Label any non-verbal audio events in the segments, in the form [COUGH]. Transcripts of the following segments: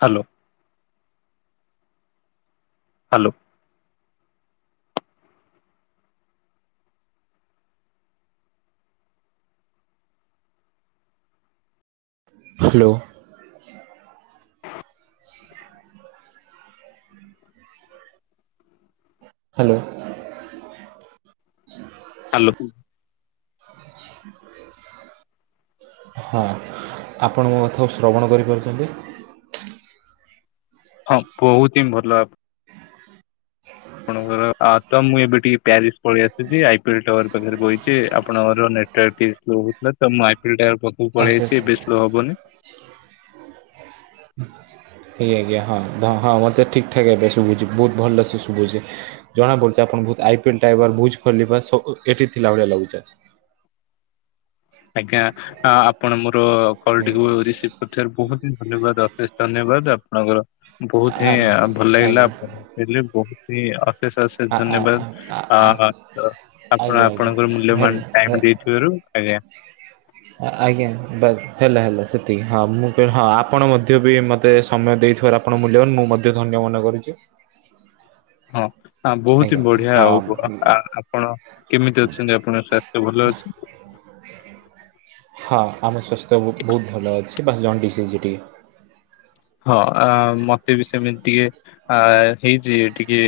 Hello. Hello. Hello. Hello. Hello. ହଁ ଆପଣ ମଧ୍ୟ ଶ୍ରବଣ କରିପାରୁଛନ୍ତି? ହଁ ବହୁତି ହିଁ ଭଲ। ଆପଣଙ୍କର ଆ ତ ମୁଁ ଏବେ ଟିକେ ପ୍ୟାରିସ ପଳେଇ ଆସସିଛି ଆଇ ପିଏଲ ଟାୱାର ପାଖରେ ଵଇଛି ଆପଣଙ୍କର ନେତୁଆର୍କ ଇଶୁ ହଉଥିଲା ତ ମୁଁ ଆଇପିଟାଉର ପାଖକୁ ଆଜ୍ଞା ପଳେଇଆଇଛି ଏବେ ସ୍ଲୋହେବ ହବନି। ହ ଆଜ୍ଞା ଆଜ୍ଞା ହଁ ହଁ ହଁ ମୋତେ ଠିକ୍ ଠାକ୍ ଏବେ ଶୁଭୁଚି ବହୁତ ଭଲସେ ଶୁଭୁଚି ଜଣାପଡୁଛି ଆ ବହୁ ଆଇପିଲ ଟା ବୁ ଖ ଏଠି ଥିଲା ଭଳିଆ ଲାଗୁଚ। ଆଜ୍ଞା ଆ ଆପଣ ମୋର ହୁଁ କଲଟିକୁ ରିସିଭ କରଥିବ ବହୁତ ଧନ୍ୟବାଦ ଅଶେଷ ଧନ୍ୟବାଦ ଆପଣଙ୍କର ବହୁତ ଆ ହିଁ ଭଲ ଲାଗିଲା ଆଜ୍ଞା ଆପଣ ହେଲେ ବହୁତ ଇ ଅଶେଷ ଅଶେଷ ଆ ଆ ଆ ଧନ୍ୟବାଦ ଆ ତ ଆଜ୍ଞା ଆପଣ ଆଜ୍ଞା ଆପଣଙ୍କର ହେଲା ମୂଲ୍ୟବାନ ଟାଇମ ଦେଇଥିବାରୁ ଆଜ୍ଞା। ଆ-ଆଜ୍ଞା ବ ହେଲା ହେଲା ସେତିକି ହଁ ମୁଁ କହିଲି ହଁ ଆପଣ ମଧ୍ୟ ବି ମତେ ସମୟ ଦେଇ ଥିବାରୁ ଆପଣଙ୍କ ମୂଲ୍ୟବାନ ମୁଁ ମଧ୍ୟ ଧନ୍ୟ ମନେ କରୁଛି। ହ ହଁ ବହୁତ ଆଜ୍ଞା ହି ବଢିଆ ଆଉ ବ ହଁ ଆ-ଆପଣ କେମିତି ଅଛନ୍ତି ଆପଣଙ୍କ ସ୍ୱାସ୍ଥ୍ୟ ଭଲ ଅଛି? ହଁ ଆମ ସ୍ୱାସ୍ଥ୍ୟ ବହୁତ୍ ବହୁତ ଭଲ ଅଛି ବାସ ଜଣ୍ଡିସ ହେଇଚି ଟିକେ। ହଁ ଆ ମତେ ବି ସେମିତି ଟିକେ ଆ ହେଇଛି ଟିକେ।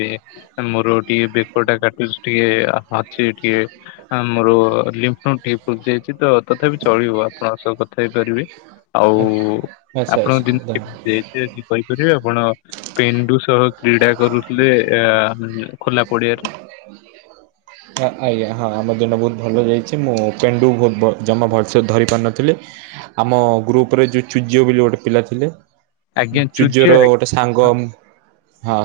ମୋର ଟିକେ ବେକ ଟା କାଟୁଛି ଟିକେ ଅଛି ଟିକେ ଆଁ ମୋର ଲିମ୍ପ ତଣ୍ଟି ଫୁଲିଯାଇଛି ତ ତଥାପି ଚଳିବ ଆପଣଙ୍କ ସହ କଥା ହେଇପାରିବି। ଆଉ ଆଚ୍ଛା ଆପଣଙ୍କ ଦି ଆଚ୍ଛା କେମିତି ଯାଇଚି ଆଜି କହିପାରିବେ ଆପଣ ପେଣ୍ଡୁ ସହ କ୍ରୀଡ଼ା କରୁଥିଲେ ଆ ଖୋଲା ପଡିଆରେ। ଆ-ଆଜ୍ଞା ହଁ ଆଉ ମୋ ଦିନ ଟା ବହୁତ ଭଲ ଯାଇଛି ମୁଁ ପେଣ୍ଡୁ କୁ ବହୁତ୍ ଭ ଜମା ଭଲ ସେ ଧରି ପାରୁନଥିଲି। ଆମ ଗ୍ରୁପରେ ଯୋଉ ଚୂର୍ଯ୍ୟ ବୋଲି ଗୋଟେ ପିଲା ଥିଲେ। ଆଜ୍ଞା ଚୂର୍ଯ୍ୟର ଚୁଜ ଗୋଟେ ସାଙ୍ଗ ମ ହଁ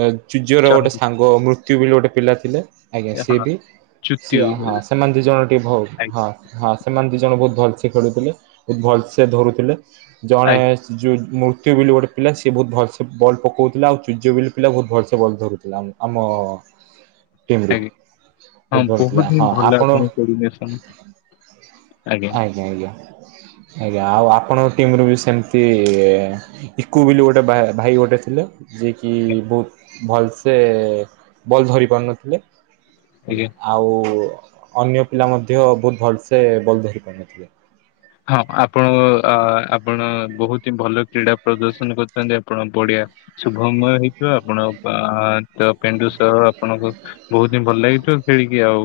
ଏ ଚୂର୍ଯ୍ୟର ଆଜ୍ଞା ହଁ ଗୋଟେ ସାଙ୍ଗ ମୃତ୍ୟୁ ବୋଲି ଗୋଟେ ପିଲା ଥିଲେ। ଆଜ୍ଞା ସିଏ ବି ସିଏ ଚୁ ହଁ ସେମାନେ ଦି ଜଣ ଟିକେ ଭ ଆଜ୍ଞା ହଁ ହଁ ସେମାନେ ଦି ଜଣ ବହୁତ ଭ ଲସେ ଖେଳୁଥିଲେ ଏ ଭଲସେ ଧରୁଥିଲେ ଜଣେ ଆଜ୍ଞା ସ ଯଉ ମୋ ତି ବୋଲି ଗୋଟେ ପିଲା ସିଏ ବହୁତ ଭଲସେ ବଲ ପକଉଥିଲା ଆଉ ଚୂର୍ଯ୍ୟ ବୋଲି ପିଲା ବହୁତ ଭଲସେ ବଲ୍ ଧରୁଥିଲା ଆମ ଆମ। ଟିମ୍ ହ ରୁ ଆଜ୍ଞା ହଁ ଭଲ ଥିଲା ବହୁତ ହିଁ ହଁ ଭଲ ଆପଣ ଆପଣଙ୍କ କୋଡ଼ିନେସନ। ଆଜ୍ଞା ଆଜ୍ଞା। ଆଜ୍ଞା ଆଉ ଆପଣଙ୍କ ଟିମ ରୁ ବି ସେମିତି ଇକୁ ବୋଲି ଗୋଟେ ଭା-ଭାଇ ଗୋଟେ ଥିଲେ। ଯିଏ କିି ଆଜ୍ଞା ବହୁତ ଭଲସେ ବଲ ଧରି ପାରୁନଥିଲେ। ହେଲା ଆଜ୍ଞା ଆଉ ଅନ୍ୟ ପିଲା ମଧ୍ୟ ବହୁତ ଭଲସେ ବଲ ଧରି ପାରୁନଥିଲେ। ହଁ ଆପଣ ଉ ଅ ଆପଣ। ବହୁତ ହିଁ ଭଲ କ୍ରୀଡ଼ା ପ୍ରଦର୍ଶନ କରିଥାନ୍ତି ଆପଣ ପଡିଆ ଶୁଭମୟ ହେଇଥିବ ଆପଣ ପା ତ ପେଣ୍ଡୁ ସହ ଆପଣଙ୍କୁ ବହୁତ ହିଁ ଭଲ ଲାଗିଥିବ ଖେଳିକି ଆଉ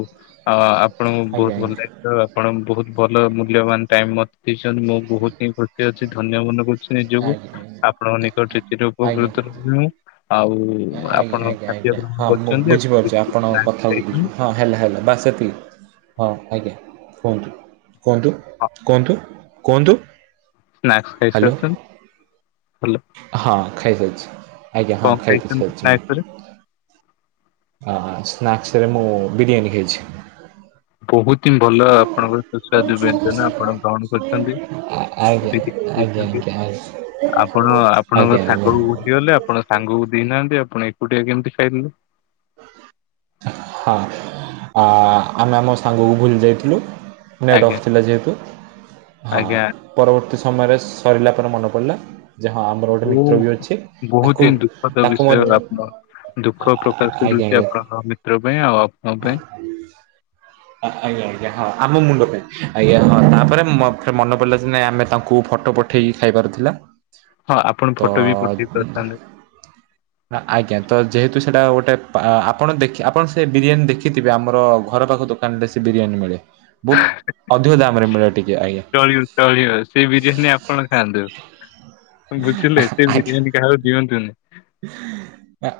ଆପ ଆପଣଙ୍କୁ ଆଜ୍ଞା ବହୁତ ହି ଭଲ ଲାଗିିଥିବ ଆପଣ ବହୁତ ଭଲ ମୂଲ୍ୟବାନ ଟାଇମ ମତେ ଦେଇଛନ୍ତି ମୁଁ ବହୁତ ହିଁ ଖୁ ଟିକେ ଅଛି ଧନ୍ୟ ମନେ କରୁଛି ଆଜ୍ଞା ନିଜକୁ ଆଜ୍ଞା ଆପଣଙ୍କ ନିକଟରେ ଚିର ଆଜ୍ଞା ଉପକୃତ ରହିବି ମୁଁ। ଆଉ। ଆଜ୍ଞା ଆପଣ ଆଜ୍ଞା ଖାଦ୍ୟ ଆଜ୍ଞା ଗ୍ରହଣ ହଁ ମୁଁ କରିଛନ୍ତି ଆପଣ ବୁଝିପାରୁଛି କିଛି ଆପଣଙ୍କ ସ୍ନାକ୍ସ କଥାକୁ ଖାଇଛନ୍ତି ବୁଝି ହଁ ହେଲା ହେଲା ବାସ ସେତିକି। ହଁ ଆଜ୍ଞା କୁହନ୍ତୁ କୁହନ୍ତୁ କୁହନ୍ତୁ କୁହନ୍ତୁ। ସ୍ନାକ୍ସ ଖାଇ ହ୍ୟାଲୋ ସାରିଛନ୍ତି ଭଲ। ହଁ ଖାଇ ସାରିଛି ଆଜ୍ଞା ହଁ କଣ ଖାଇ ପିଇ ଖାଇଛନ୍ତି ସାରିଛି ସ୍ନାକ୍ସ ରେ ମୁଁ। ଆ ସ୍ନାକ୍ସରେ ମୁଁ ବିରିୟାନୀ ଖାଇଛି। ବହୁତ ଭଲ ଆପଣଙ୍କର ସୁସ୍ୱାଦୁ ବ୍ୟଞ୍ଜନ ଆପଣ ଗ୍ରହଣ କରିଛନ୍ତି ଆ- ଆଜ୍ଞା ବିରିୟାନି ଆଜ୍ଞା ଖାଇଛନ୍ତି। ଆଜ୍ଞା ଆଜ୍ଞା ଆପଣ ଆପଣଙ୍କ ଆଜ୍ଞା ଆଜ୍ଞା ସାଙ୍ଗକୁ ଭୁଲିଗଲେ ଆପଣଙ୍କ ସାଙ୍ଗକୁ ଦେଇନାହାନ୍ତି ଆ ଆପଣ ଏକୁଟିଆ କେମିତି ଖାଇଦେଲେ? ହଁ ଆ ଆମେ ଆମ ସାଙ୍ଗକୁ ଭୁଲି ଯାଇଥିଲୁ। ନେଟ୍ ଆଜ୍ଞା ଅଫ୍ ଥିଲା ଯେହେତୁ ହଁ ଆଜ୍ଞା ପରବର୍ତ୍ତୀ ସମୟରେ ସରିଲା ପରେ ମନେ ପଡ଼ିଲା। ଯେ ହଁ ଆମର ଗୋଟେ ଓ ମିତ୍ର ବି ଅଛି ତାକୁ ବହୁତ ହିଁ ଦୁଖଦ ତାକୁ ବିଷୟ ମଧ୍ୟ ଆପଣ ଦୁଖ ପ୍ରକାଶ ଆଜ୍ଞା ଆଜ୍ଞା କରୁଛି ଆପଣ ମିତ୍ର ପାଇଁ ଆଉ ଆପଣ ଙ୍କ ପାଇଁ। ଆଜ୍ଞା ଯାହା ଆମ ମୁଣ୍ଡ ପାଇଁ ଆଜ୍ଞା ହଁ ତାପରେ ମତେ ମନ ପଡିଲା ଯେ ନାଇ ଆମେ ତାକୁ ଫଟୋ ପ ପଠେଇକି ଖାଇବାର ଥିଲା। ହଁ ଆପଣ ତ ଫଟୋ ବି ପଠେଇ ଉଁ ପାରିଥାନ୍ତେ। ଆ-ଆଜ୍ଞା ତ ଯେହେତୁ ସେଟା ଗୋ ଗୋଟେ ଆ-ଆପଣ ଦେଖି ଆପଣ ସେ ବିରିୟାନୀ ଦେଖିଥିବେ ଆମର ଘର ପାଖ ଦୋକାନରେ ସେ ବିରିୟାନୀ ମିଳେ। ବହୁତ ଅଧିକ ଦାମ ଚଳିବ ଚଳିବ ସେଇ ବିରିୟାନୀ ଆପଣ ଖାଆନ୍ତୁ। ବୁଝିଲେ ସେ ଆଜ୍ଞା। ବିରିୟାନୀ କାହାକୁ ଦିଅନ୍ତୁନି।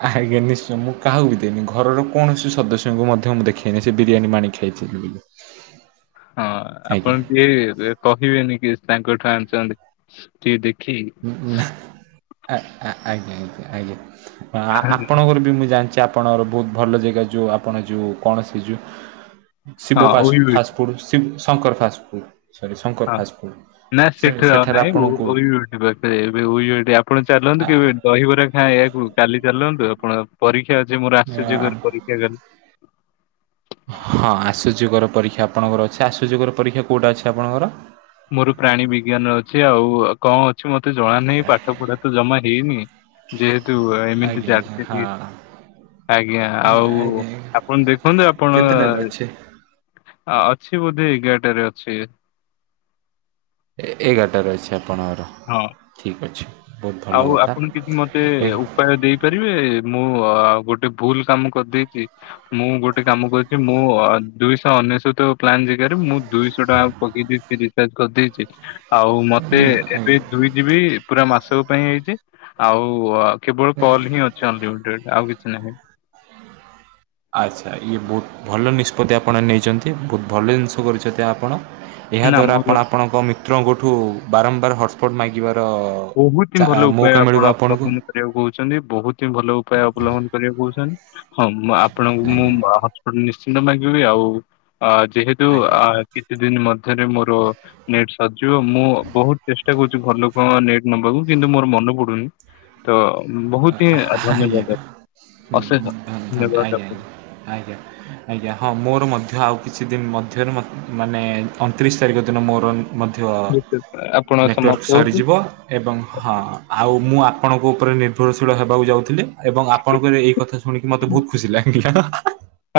ଆଜ୍ଞା ନିଶ୍ଚୟ ମୁଁ କାହାକୁ ବି ଦେବିନି ଘରର କୌଣସି ସଦସ୍ୟଙ୍କୁ ମଧ୍ୟ ମୁଁ ଦେଖେଇନି ସେ ବିରିୟାନୀ ମୁଁ ଆଣି ଖାଇଛି। ହଁ ଆପଣ ଟିଏ କହିବେନି କି ତାଙ୍କଠୁ ଆଣିଛନ୍ତି କିଏ ଦେଖ ନା ଠିକ୍। ଆଜ୍ଞା ଆଜ୍ଞା ଆଜ୍ଞା ଆପଣଙ୍କର ବି ମୁଁ ଜାଣି ଆପଣଙ୍କର ବହୁତ୍ ଭଲ ଜାଗା ଯୋଉ ଆପଣ ଯୋଉ କୌଣସି ଯୋଉ ହଁ ଶିବ ପାସ ଓୟୁଏଟି ଫାଷ୍ଟଫୁଡ ଶି ଶଙ୍କର ଫାଷ୍ଟ ଫୁଡ୍। ହଁ ନା ସେଠି ଆଉ ସେଠାରେ ନାହିଁ ଆପଣଙ୍କୁ [UNINTELLIGIBLE] ଏବେ [UNINTELLIGIBLE] ଆପଣ ଆ ଚାଲନ୍ତୁ କେବେ ଦହିବରା ଖାଇବାକୁ କାଲି ଚାଲନ୍ତୁ ଆପଣ ପରୀ କି ଆଜି ମୋର ଆ ଆସିଯିବ ପରୀକ୍ଷା ଗାର। ହଁ ଆଶ୍ଚର୍ଯ୍ୟକର ପରୀକ୍ଷା ଆପଣଙ୍କର ଅଛି ଆସୁଯୋଗର ପରୀକ୍ଷା କଉଟା ଅଛି ଆପଣଙ୍କର? ମୋର ପ୍ରାଣୀ ବିଜ୍ଞାନ ଅଛି ଆଉ କଣ ଅଛି ମତେ ଜଣା ନାହିଁ ପାଠପଢ଼ା ତ ଜମା ହେଇନି। ଯେହେତୁ ଏମିତି ଆଜ୍ଞା ଆଜ୍ଞା ହଁ ଚାଲିଛି। ଆଜ୍ଞା ଆଜ୍ଞା ଆଉ ଆଜ୍ଞା ଆପଣ ଦେଖନ୍ତୁ ଆପଣ କେତେଟାରେ ଅଛି? ଅଛି ବୋଧି ଏଗାରାଟାରେ ଅଛି। ଏଗାରଟାରେ ଅଛି ଆପଣଙ୍କର ହଁ। ଠିକ୍ ଅଛି। ବହୁତ ଭଲ ଆଉ କଥା। ଆପଣ ଯଦି ମତେ ଏ ଉପାୟ ଦେଇପାରିବେ ମୁଁ ଗୋଟେ ଭୁଲ୍ କାମ କରିଦେଇଛି ମୁଁ ଗୋଟେ କାମ କରୁଛି ମୁଁ ଦୁଇଶହ ଅନେଶତ ପ୍ଲାନ୍ ବେକାରେ ମୁଁ ଦୁଇଶହ ଟଙ୍କା ପକେଇଦେଇଛି ରିଚାର୍ଜ କରିଦେଇଚି। ଆଉ ମତେ ଏବେ ଆଜ୍ଞା। ଦୁଇ ଯିବି ପୁରା ମାସକ ପାଇଁ ହେଇଛି ଆଉ କେବଳ କଲ୍ ହିଁ ଅଛନ୍ତି ଅନଲିମିଟେଡ୍ ଆଉ କିଛି ନାହିଁ। ଆଚ୍ଛା ଇଏ ବହୁତ ଭଲ ନିଷ୍ପତ୍ତି ଆପଣ ନେଇଛନ୍ତି ବହୁତ୍ ଭଲ ଜିନିଷ କରିଛନ୍ତି ଆପଣ। ଏହା ନା ଦ୍ୱାରା ମୋର ଆପଣ ଆପଣଙ୍କ ମିତ୍ରଙ୍କଠୁ ବାରମ୍ବାର ହଟସ୍ପଟ୍ ମାଗିବା ବହୁତି ହିଁ ଭଲ ଉପାୟ ଆପଣ ଆପଣଙ୍କୁ ଅବଲମ୍ବନ କରିବାକୁ କହୁଛନ୍ତି ବହୁତି ହିଁ ଭଲ ଉପାୟ ଅବଲମ୍ବନ କରିବାକୁ କହୁଛନ୍ତି। ହଁ ମୁଁ ଆପଣଙ୍କୁ ମୁଁ ଆଜ୍ଞା ହଟସ୍ପଟ୍ ନିଶ୍ଚିନ୍ତ ମାଗିବି ଆଉ ଆ ଯେହେତୁ ଆଜ୍ଞା। ଆ କିଛିଦିନ ମ ମଧ୍ୟରେ ମୋର ନେଟ୍ ସରିଯିବ ମୁଁ ବହୁତ୍ ଚେଷ୍ଟା କରୁଛି ଘର ଲୋକ ନେଟ୍ ନବାକୁ କିନ୍ତୁ ମୋର ମନେ ପଡୁନି ତ ବହୁତ ହିଁ ଆ ହା ହା ଆଜ୍ଞା। ଧନ୍ୟବାଦ ହୁଁ ଅଶେଷ [UNINTELLIGIBLE] ଆଜ୍ଞା ଧନ୍ୟବାଦ ଆଜ୍ଞା ଆପଣ। ଆଜ୍ଞା ଆଜ୍ଞା ହଁ ମୋର ମଧ୍ୟ ଆଉ। କିଛି ଦିନ ମଧ୍ୟରେ ମ ମାନେ ଅନ୍ତିରିଶି ତାରିଖ ଦିନ ମୋର ମଧ୍ୟ ଆପଣ ନେଟ୍‌ୱର୍କ ସମାପ୍ତ ହଉଛି। ସରିଯିବ ଏବଂ ହଁ ଆଉ ମୁଁ ଆ ଆପଣଙ୍କୁ ଉପରେ ନି ନିର୍ଭରଶୀଳ ହେବାକୁ ଯାଉଥିଲି ଏବଂ ଆପଣଙ୍କର ଏଇ କଥା ଶୁଣିକି ମତେ ବହୁତ୍ ଖୁସି ଲାଗିଲା ହା ହା।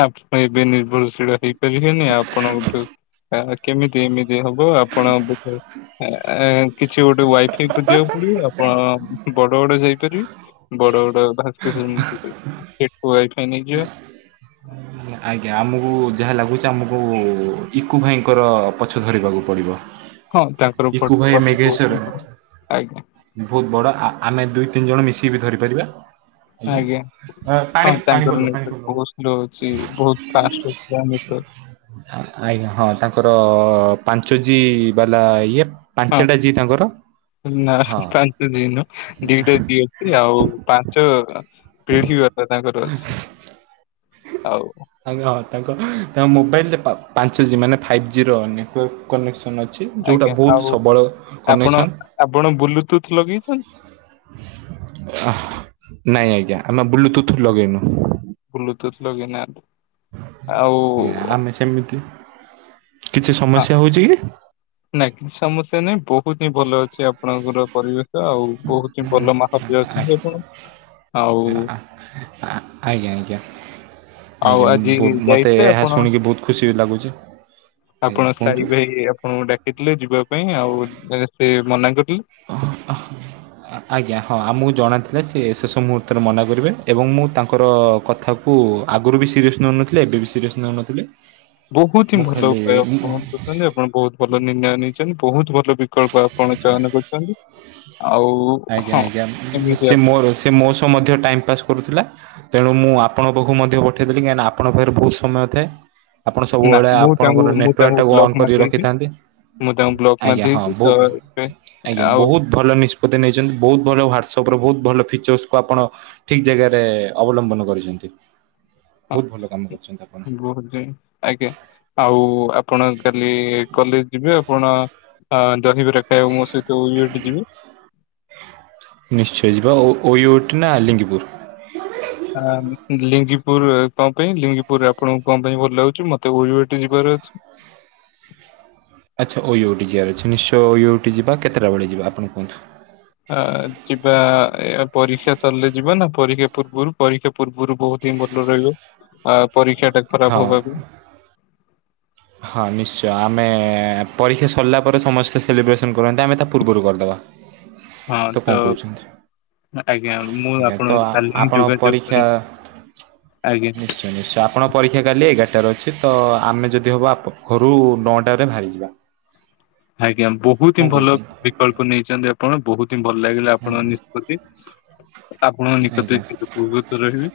ଆପେ ଏବେ ନିର୍ଭରଶୀଳ ହେଇପାରିବେନି ଆପଣ ଗୋଟେ କେମିତି ଏମିତି ହବ ଆପଣ ବ ଆ ଆ କିଛି ଗୋଟେ ୱାଇଫାଇ ଖୋଜିବାକୁ ପଡ଼ିବ ଆପଣ ଅ ବଡ଼ ବଡ଼ ଯାଇ ବଡ଼ ବଡ଼ ଭାସ୍କେଶର ସେଠୁ ୱାଇଫାଇ ନେଇଯିବା। [INAUDIBLE] ଆଜ୍ଞା ଆମକୁ ଯାହା ଲାଗୁଛି ଆମକୁ ଇକୁ ଭାଇଙ୍କର ପଛ ଧରିବାକୁ ପଡ଼ିବ। ହଁ ତାଙ୍କର ଇକୁ ଭୋଟ ଭାଇ ପଛ ବହୁତ ମେଘେଶ୍ୱର ହିଁ ବଡ ଆଜ୍ଞା ବହୁତ୍ ବଡ଼ ଆ ଆମେ ଦୁଇ ତିନି ଜଣ ମିଶି ଟିଭି ଧରିପାରିବା ଆଜ୍ଞା ପା ପାଣି ପାଣି ଏଠିକାର ପଡ଼ିଲ ପାଣି ପଡ଼ିଲ। ନେଟୱାର୍କ ବହୁ ସ୍ଲୋ ଅଛି ବହୁତ ଫାର୍ଷ୍ଟ ଏଠିକାର ନେଟୱାର୍କ ହା ହା ଆଜ୍ଞା ହଁ ତାଙ୍କର ପାଞ୍ଚ ଜି ବାଲା ଇଏ। ହଁ ପାଞ୍ଚଟା ଜି ତାଙ୍କର। ନା ହଁ ପାଞ୍ଚ ଜି ନୁହଁ ଦିଇଟା ଜି ଅଛି ଆଉ ପାଞ୍ଚ ପିଢ଼ି ବାପା ତାଙ୍କର ଅଛି। ଆଉ ଆଜ୍ଞା ହଁ ତାଙ୍କ ତା ମୋବାଇଲରେ ପା ପାଞ୍ଚ ଜି ମାନେ ଫାଇଭ୍ ଜି ର ନେଟୱର୍କ କନେକ୍ସ ଅନ ଅଛି। ଯୋଉଟା ଆଜ୍ଞା ବହୁତ ଆଉ ସବଳ ଆପଣ କନେକ୍ସନ। ଆପଣ ବ୍ଲୁଟୁଥ୍ ଲଗେଇଛନ୍ତି? ଆହ, ନାଇଁ ଆଜ୍ଞା ଆମେ ବୁଲୁଟୁଥ୍ ଲଗେଇନୁ। ବୁଲୁଟୁଥ୍ ଲଗେ ନା। ନା ଆମେ ସେମିତି କିଛି ଆ ସମସ୍ୟା ହଉଛି କି? ନାଇଁ କି ସମସ୍ୟା ନାହିଁ ବୋ ବହୁତି ହିଁ ଭଲ ଅଛି ଆପଣଙ୍କର ପରିବେଶ ଆଉ ବହୁତି ହିଁ ଭଲ ମହାପିୟ ଅଛନ୍ତି ଆପଣ। ଆଉ ଆ ଆ ଆଜ୍ଞା ଆଜ୍ଞା। ଆଉ ଆଜ୍ଞା ମୁଁ ଆଜି ବହୁତ ମୋତେ ଯାଇଥିଲେ ଏହା ଆପଣ ଶୁଣିକି ବହୁତ ଖୁସି ବି ଲାଗୁଛି। ଆଜ୍ଞା ଆପଣ କୁହନ୍ତୁ। ସାଇ ଭାଇ ଆପଣଙ୍କୁ ଡାକିଥିଲେ ଯିବା ପାଇଁ ଆଉ ଏ ସେ ମନା କରିଲେ। ଅହ ଅହ, ଅ ଆଜ୍ଞା ହଁ ଆମକୁ ଜଣା ଥିଲା ସେ ଶେଷ ମୁହୂର୍ତ୍ତରେ ମନା କରିବେ ଏବଂ ମୁଁ ତାଙ୍କର କଥାକୁ ଆଗରୁ ବି ସିରିଅସ୍ ନଉନଥିଲେ ଏ ଏବେ ବି ସିରିୟସ୍ ନଉନଥିଲେ। ବହୁତ ହିଁ ଭଲ ଉପାୟ ଆପଣ କରୁଛନ୍ତି। ଆପଣ ବହୁତ ଭଲ ନିର୍ଣ୍ଣୟ ନେଇଛନ୍ତି। ବହୁତ ଭଲ ବିକଳ୍ପ ଆପଣ ଆପଣ ଚୟନ କରୁଛନ୍ତି। ଆଜ୍ଞ ଆଜ୍ଞା। ଏମିତି ସେ ଆପଣ ମୋର ସେ ମୋ ସହ ମଧ୍ୟ ଟାଇମ ପାସ୍ କରୁଥିଲା ତେଣୁ ମୁଁ ଆପଣଙ୍କ ପାଖକୁ ମଧ୍ୟ ପଠେଇଦେଲି କାହିଁକିନା ଆପଣଙ୍କ ପାଖରେ ବହୁତ ସମୟ ଥାଏ। ଆପଣ ନା ସବୁବେଳେ ମୁଁ ତାଙ୍କୁ ଆପଣଙ୍କର ମୁଁ ନେଟୱାର୍କ ତାଙ୍କୁ ଟାକୁ ବ୍ଲକ ଅନ୍ କରି ମାରିଦେଇଛି ରଖିଥାନ୍ତି। ମୁଁ ତାଙ୍କୁ ବ୍ଲକ୍ ଆଜ୍ଞା ହଁ ମାରିଦେଇଛି ବହୁ ତ ଏବେ ଆଜ୍ଞା ଆଉ ବହୁତ ଭଲ ନିଷ୍ପ ତି ନେଇଛନ୍ତି। ବହୁତ ଭଲ ହ୍ଵାଟ୍ସଆପ ର ବହୁତ ଭଲ ଫିଚର୍ସକୁ ଆପଣ ଠିକ ଜାଗାରେ ଅବଲମ୍ବନ କରିଛନ୍ତି। ବହୁତ ଭଲ କାମ କରୁଛନ୍ତି ଆ [UNINTELLIGIBLE] ଆଜ୍ଞା। ଆଉ ଆପଣ କାଲି କଲେଜ ଯିବେ। ଆପଣ ଆ ଦହିବରା ଖାଇବାକୁ ମୋ ସହିତ ଇଏ ବାଟୁ ଯିବେ। ଓୟୁଠ ନା ଆଲିଙ୍ଗପୁର୍। ଆଲିଙ୍ଗିପୁର କଣ ପାଇଁ? ଲିଙ୍ଗିପୁରରେ ଆପଣଙ୍କୁ କଣ ପାଇଁ ଭଲ ଲାଗୁଛି? ମତେ ଓୟୁଇଟି ଯିବାର ଅଛି। ଆଚ୍ଛା ଓୟଓଟି ଯିବାର ଅଛି ନିଶ୍ଚୟ ଓଓଟି ଯିବା କେତେଟା ବେଳେ ଯିବା ଆପଣ କୁହନ୍ତୁ ହଁ ଯିବା। ଏ ପରୀକ୍ଷା ସରିଲେ ଯିବା ନା ପରୀକ୍ଷା ପୂର୍ବରୁ। ପରୀକ୍ଷା ପୂର୍ବରୁ ବହୁତ ହିଁ ଭଲ ରହିବ। ଆ ପରୀକ୍ଷା ଟା ଖରାପ ହଁ ହବା ବି। ହଁ ନିଶ୍ଚୟ ଆମେ ପରୀକ୍ଷା ସରିଲା ପରେ ସମସ୍ତେ ସେଲିବ୍ରେସନ କରନ୍ତି। ଆମେ ତା ପୂର୍ବରୁ କରିଦେବା। ତ କଣ କହୁଛନ୍ତି? ଆଜ୍ଞା ମୁଁ ତ ଆପଣଙ୍କୁ ଆ କାଲି ହିଁ ଆପଣ ଯୋଗାଯୋଗ ପରୀକ୍ଷା କରିବି ଆଜ୍ଞା। ନିଶ୍ଚୟ ନିଶ୍ଚୟ ଆପଣ ପରୀକ୍ଷା କାଲି ଏଗାର ଟା ରେ ଅଛି ତ, ଆମେ ଯଦି ହବ ଆପ ଘରୁ ନଅଟାରେ ବାହାରିଯିବା। ଆଜ୍ଞା ବହୁତ କଣ ହିଁ ଭଲ କହୁଛନ୍ତି ବିକଳ୍ପ ନେଇଛନ୍ତି ଆପଣ, ବହୁତ ହିଁ ଭଲ ଲାଗିଲା ଆପଣଙ୍କ ନିଷ୍ପତ୍ତି। ଆପଣଙ୍କ ନିକଟରେ ଚିର ଉପକୃତ ରହିବି।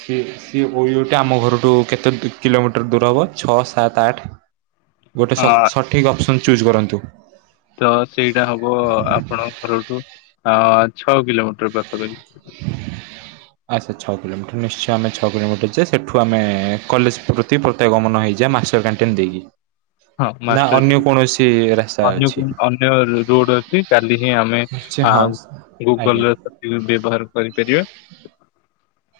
ସେ ସେ ଏଟା ଆମ ଘରଠୁ କେତେ କି କିଲୋମିଟର ଦୂର ହବ ଛଅ, ସାତ, ଆଠ ଗୋଟେ ଅ ସ ସଠିକ୍ ଅପସନ୍ ଚୁଜ୍ କରନ୍ତୁ। ତ ସେଇଟା ହବ ଆପଣଙ୍କ ଘରଠୁ ଅଁ ଛଅ କିଲୋମିଟର ପାଖାପାଖି। ଆଚ୍ଛା, ଛଅ କିଲୋମିଟର ନିଶ୍ଚୟ ଆମେ ଛ କିଲୋମିଟର ଯେ ସେଠୁ ଆମେ କଲେଜ ପ୍ରତି ପ୍ରତୟା ଗମନ ହେଇ ଯେ ମାଷ୍ଟର କଣ୍ଟେଣ୍ଟ ଦେଇକି। ହଁ ନା ମାଷ୍ଟର ଅନ୍ୟ [UNINTELLIGIBLE] କୌଣସି ରାସ୍ତା ଅନ୍ୟ ଅଛି କୁ ଅନ୍ୟ ରୋଡ ଅଛି କାଲି ହିଁ ଆ ଆମେ ନିଶ୍ଚୟ ଆ ହଁ ଆଜ୍ଞା ଗୁଗଲ ବ୍ୟବହାର କରିପାରିବା।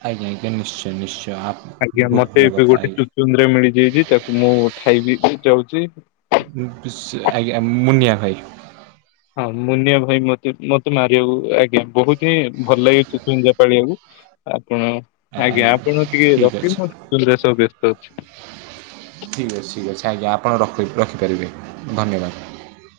ଆଜ୍ଞା ଆଜ୍ଞା ନିଶ୍ଚୟ ନିଶ୍ଚୟ। ଆପ ଆଜ୍ଞା ବହୁତ ମତେ ଭଲ ଏବେ କଥା ଗୋଟେ ଆଜ୍ଞା ଚୁଚୁନ୍ଦ୍ରା ମିଳିଯାଇଚି ତାକୁ ମୁଁ ଖାଇବି ଯାଉଚି। ସ ଆଜ୍ଞା ମୁନିଆଁ ଭାଇ। ହଁ ମୁନିଆ ଭାଇ ମତେ ମତେ ମାରିବାକୁ ଆଜ୍ଞା ବହୁତ ହିଁ ଭଲ ଲାଗେଚୁଚୁନ୍ଦ୍ରା ପାଳିବାକୁ। ଆପଣ ଆଜ୍ଞା ଆପଣ ଟିକେ ଠିକ୍ ଅଛି ରଖିବେ ମୁଁ ସ୍କୁଲରେ ରେ ସ ବ୍ୟସ୍ତ ଅଛି। ଠିକ୍ ଅଛି ଠିକ୍ ଅଛି ଆଜ୍ଞା ଆପଣ ରଖିପାରିବେ ଧନ୍ୟବାଦ।